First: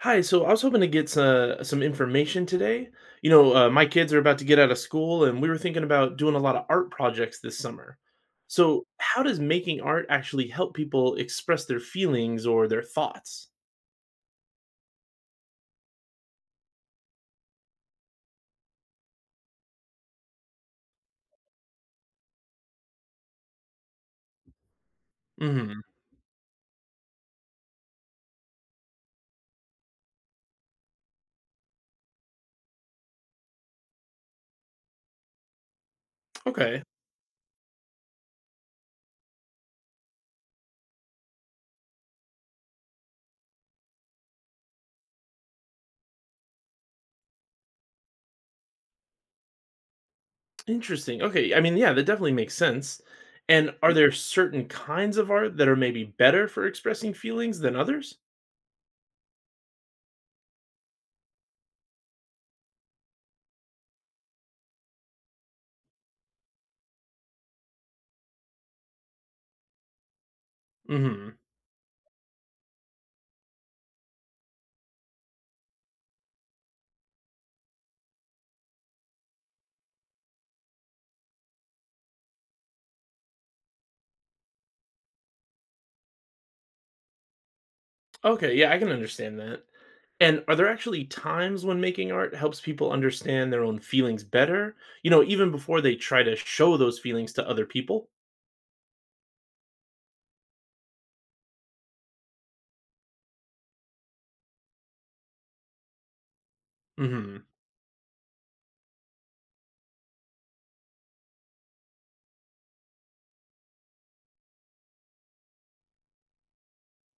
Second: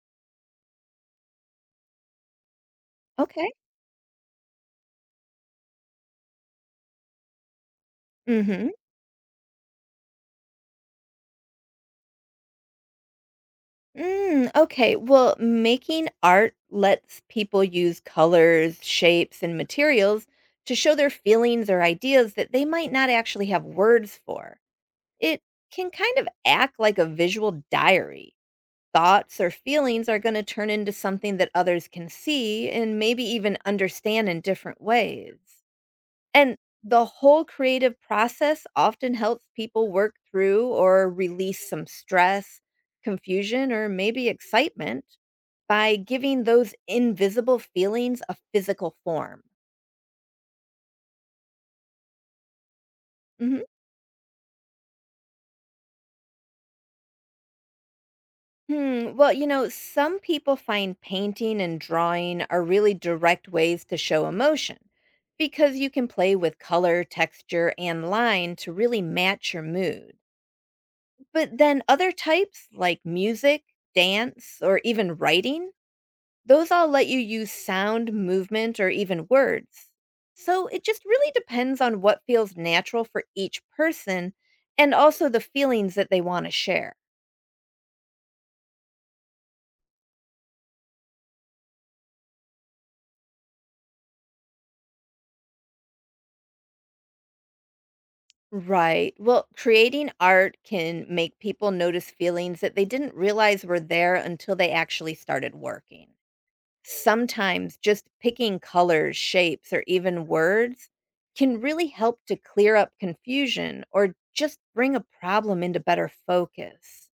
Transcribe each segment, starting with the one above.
Hi, so I was hoping to get some information today. Okay. My kids are about to get out of school, and we were thinking about doing a lot of art projects this summer. Mhm. So, how does making art actually help people express their feelings or their thoughts? Okay. Well, making art lets people use colors, shapes, and materials to show their feelings or ideas that they might not actually have words for. It Hmm. can kind of act like a visual diary. Thoughts or feelings are going to turn into something that others can see and maybe even understand in different ways. And Okay, the whole creative process often helps people work through or release some stress, confusion, or maybe excitement by giving those invisible feelings a physical form. interesting. Okay, I mean, yeah, that definitely makes sense. Mhm. And are there certain kinds of art that are maybe better for expressing feelings than others? Well, you know, some people find painting and drawing are really direct ways to show emotion because you can play with color, texture, and line to really match your mood. Hmm. But then other types like music, dance, or even writing, those all let you use sound, movement, or even words. So it just really depends on what feels natural for each person and also the feelings that they want to share. Okay, yeah, I can understand that. And are there actually times when making art helps people understand their own feelings better? Even before they try to show those feelings to other people? Right. Well, creating art can make people notice feelings that they didn't realize were there until they actually started working. Hmm. Sometimes just picking colors, shapes, or even words can really help to clear up confusion or just bring a problem into better focus.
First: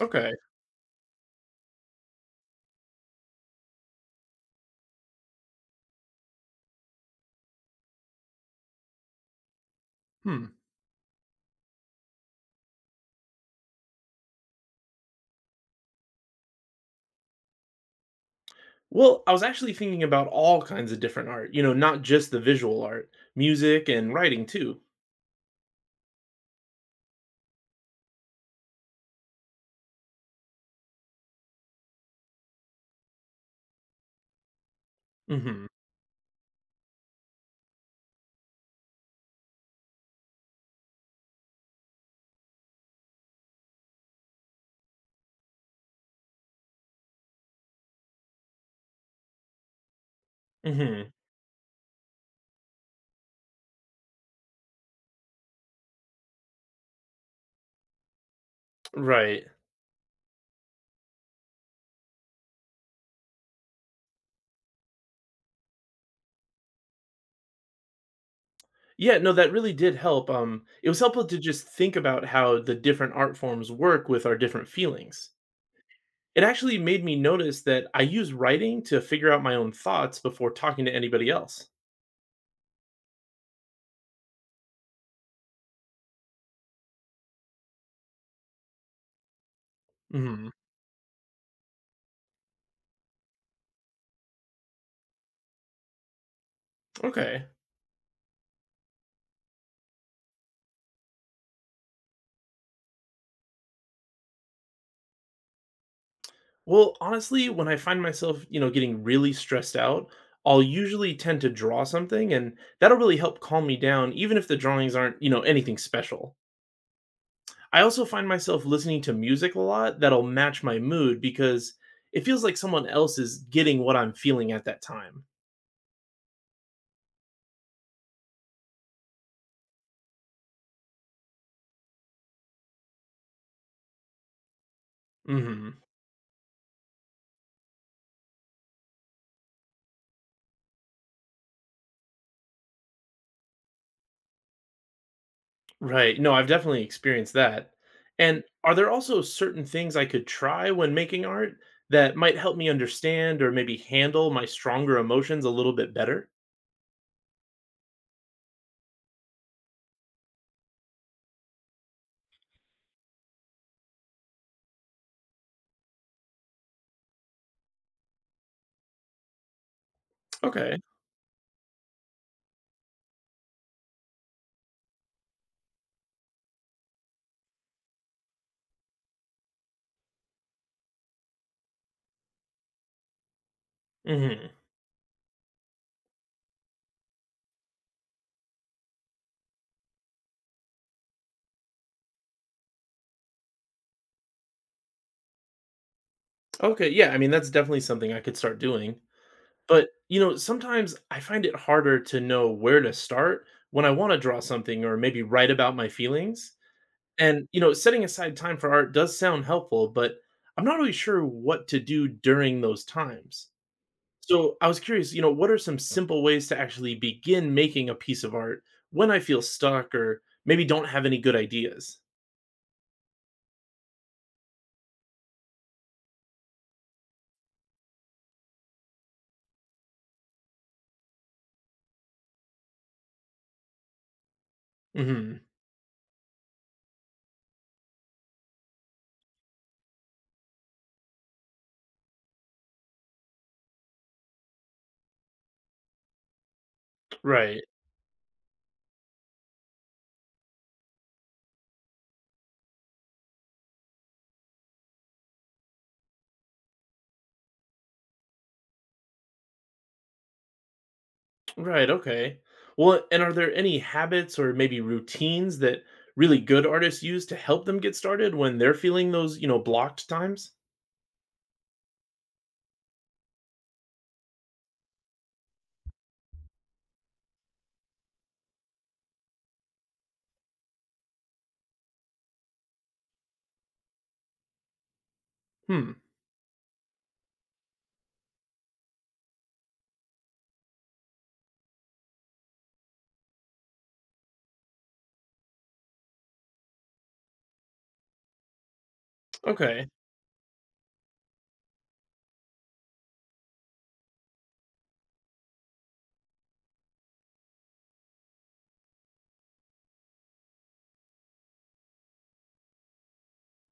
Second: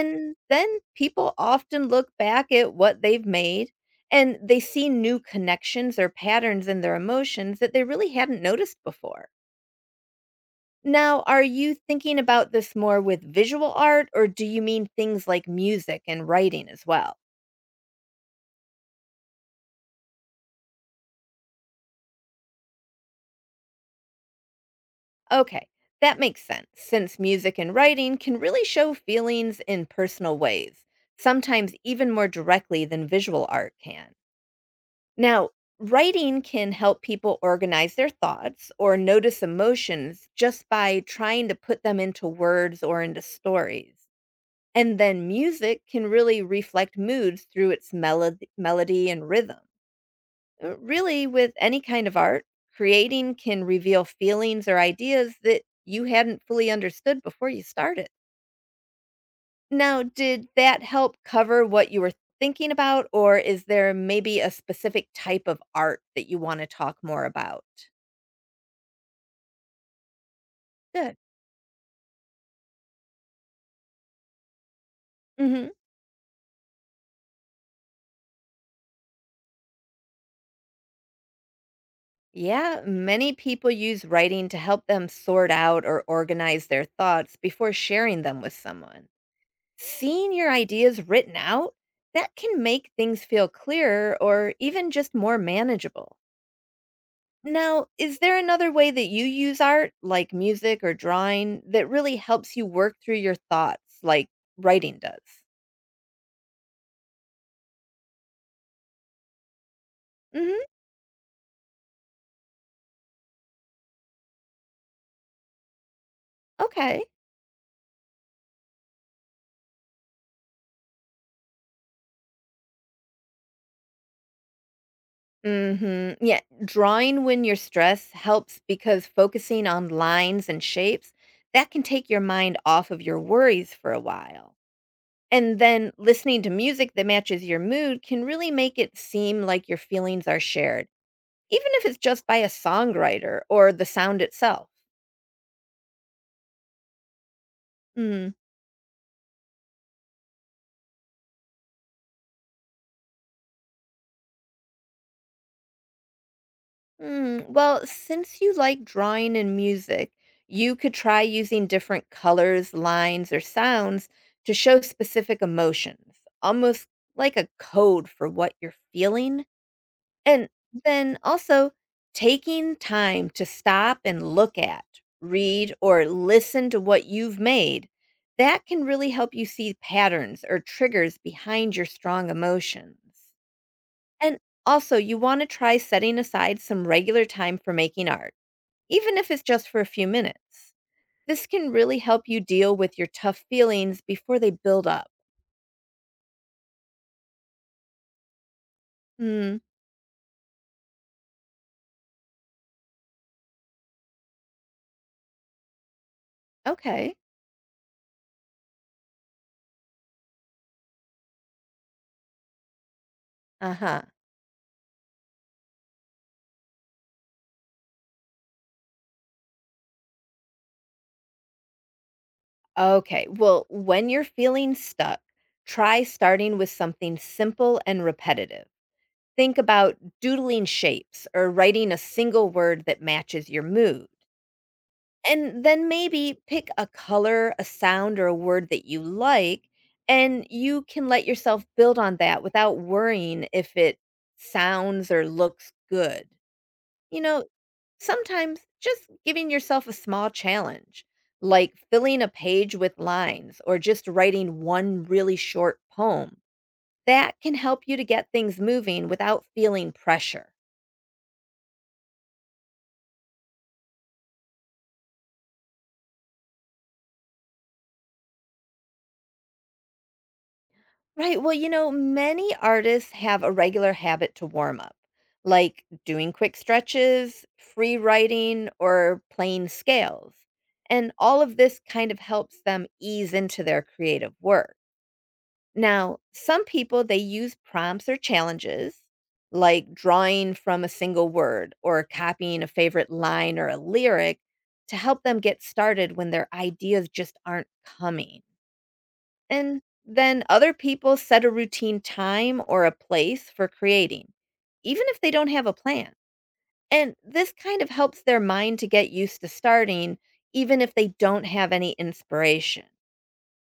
Okay. then people often look back at what they've made and they see new connections or patterns in their emotions that they really hadn't noticed before. Hmm. Now, are you thinking about this more with visual art or do you mean things like music and writing as well? Well, I was actually thinking about all kinds of different art, not just the visual art, music and writing too. Okay, that makes sense, since music and writing can really show feelings in personal ways, sometimes even more directly than visual art can. Now, Hmm. writing can help people organize their thoughts or notice emotions just by trying to put them into words or into stories. And then music can really reflect moods through its melody and rhythm. Hmm. Really, with any kind of art, creating can reveal feelings or ideas that you hadn't fully understood before you started. Right. Now, did that help cover what you were thinking about, or is there maybe a specific type of art that you want to talk more about? Yeah, no, that really did help. It was Good. helpful to just think about how the different art forms work with our different feelings. Hmm. It actually made me notice that I use writing to figure out my own thoughts before talking to anybody else. Yeah, many people use writing to help them sort out or organize their thoughts before sharing them with someone. Seeing Hmm. your ideas written out, that can make things feel clearer or even just more manageable. Okay. Now, is there another way that you use art, like music or drawing, that really helps you work through your thoughts, like writing does? Well, honestly, when I find myself, getting really stressed out, I'll Hmm. usually tend to draw something and that'll really help calm me down even if the drawings aren't, anything special. Okay. I also find myself listening to music a lot that'll match my mood because it feels like someone else is getting what I'm feeling at that time. Hmm. Yeah, drawing when you're stressed helps because focusing on lines and shapes, that can take your mind off of your worries for a while. And Hmm. then listening to music that matches your mood can really make it seem like your feelings are shared, even if it's just by a songwriter or the sound itself. Right. No, I've definitely experienced that. Mm. And are there also certain things I could try when making art that might help me understand or maybe handle my stronger emotions a little bit better? Mm. Well, since you like drawing and music, you could try using different colors, lines, or sounds to show specific emotions, almost like a code for what you're feeling. And Okay. then also taking time to stop and look at, read, or listen to what you've made, that can really help you see patterns or triggers behind your strong emotions. And Hmm. also, you want to try setting aside some regular time for making art, even if it's just for a few minutes. This can really help you deal with your tough feelings before they build up. Okay. Yeah. I mean, that's definitely something I could start doing. Hmm, But, sometimes I find it harder to know where to start when I want to draw something or maybe write about my feelings. okay. And, setting aside time for art does sound helpful, but I'm not really sure what to do during those times. Uh huh. So I was curious, what are some simple ways to actually begin making a piece of art when I feel stuck or maybe don't have any good ideas? Okay. Well, when you're feeling stuck, try starting with something simple and repetitive. Think about doodling shapes or writing a single word that matches your mood. Hmm. And then maybe pick a color, a sound, or a word that you like, and you can let yourself build on that without worrying if it sounds or looks good. You know, Right. sometimes just giving yourself a small challenge, like filling a page with lines or just writing one really short poem, that can help you to get things moving without feeling pressure. Right. Okay. Well, and are there any habits or maybe routines that really good artists use to help them get started when they're feeling those, blocked times? Right. Well, you know, many artists have a regular habit to warm up, like doing quick stretches, free writing, or playing scales. And all of this kind of helps them ease into their creative work. Hmm. Now, some people they use prompts or challenges like drawing from a single word or copying a favorite line or a lyric to help them get started when their ideas just aren't coming. And Okay. then other people set a routine time or a place for creating, even if they don't have a plan. And this kind of helps their mind to get used to starting, even if they don't have any inspiration.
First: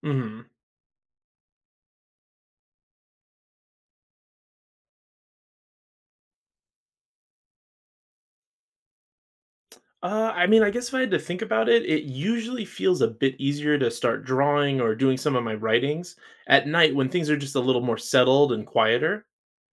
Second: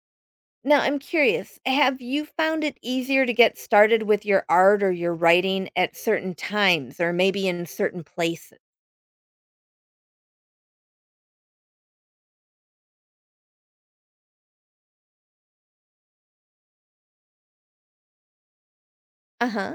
Hmm. Now, I'm curious, have you found it easier to get started with your art or your writing at certain times or maybe in certain places? I mean, I guess if I had to think about it, it usually feels a bit easier to start drawing or doing some of my writings at night when things are just a little more settled and quieter. Uh-huh.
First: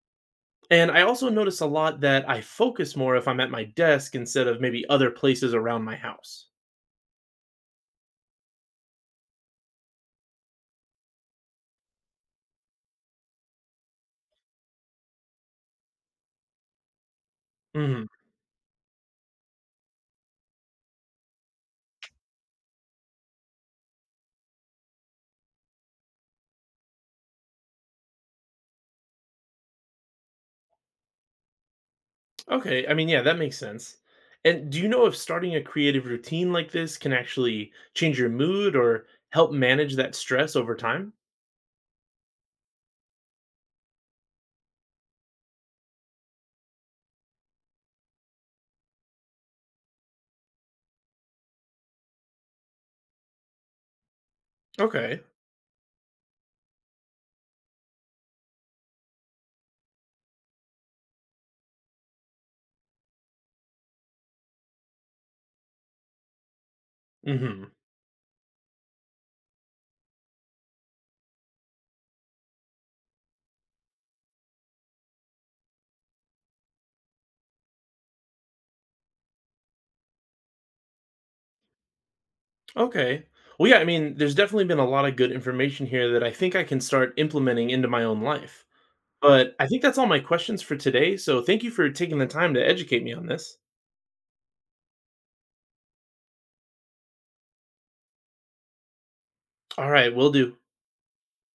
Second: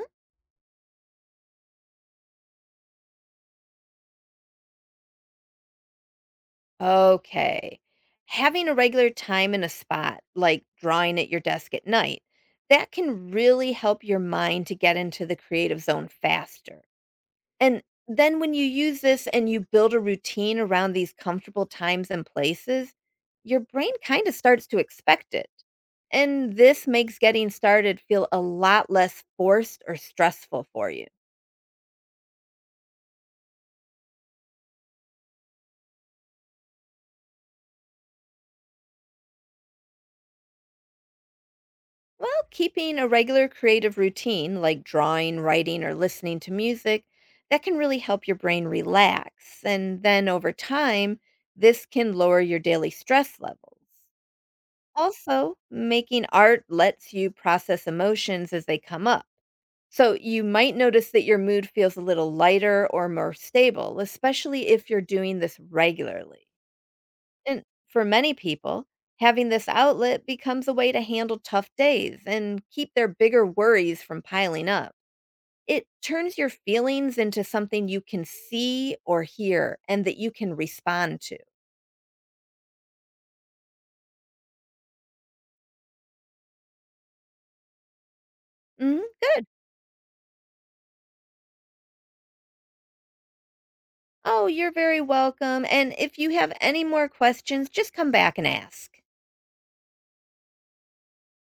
And I also notice a lot that I focus more if I'm at my desk instead of maybe other places around my house. Okay. Having a regular time and a spot, like drawing at your desk at night, that can really help your mind to get into the creative zone faster. And Hmm. then when you use this and you build a routine around these comfortable times and places, your brain kind of starts to expect it. And this makes getting started feel a lot less forced or stressful for you. Okay, I mean, yeah, that makes sense. And do you know if starting a creative routine like this can actually change your mood or help manage that stress over time? Well, keeping a regular creative routine like drawing, writing, or listening to music, that can really help your brain relax. And then over time, this can lower your daily stress levels. Okay. Also, making art lets you process emotions as they come up. So you might notice that your mood feels a little lighter or more stable, especially if you're doing this regularly. And Hmm. for many people, having this outlet becomes a way to handle tough days and keep their bigger worries from piling up. It turns your feelings into something you can see or hear and that you can respond to. Okay. Well, yeah, I mean, there's definitely been a lot of good information here that I think I can start implementing into my own life. Mhm. Good. But I think that's all my questions for today. So thank you for taking the time to educate me on this. Oh, you're very welcome. And if you have any more questions, just come back and ask. All right, will do.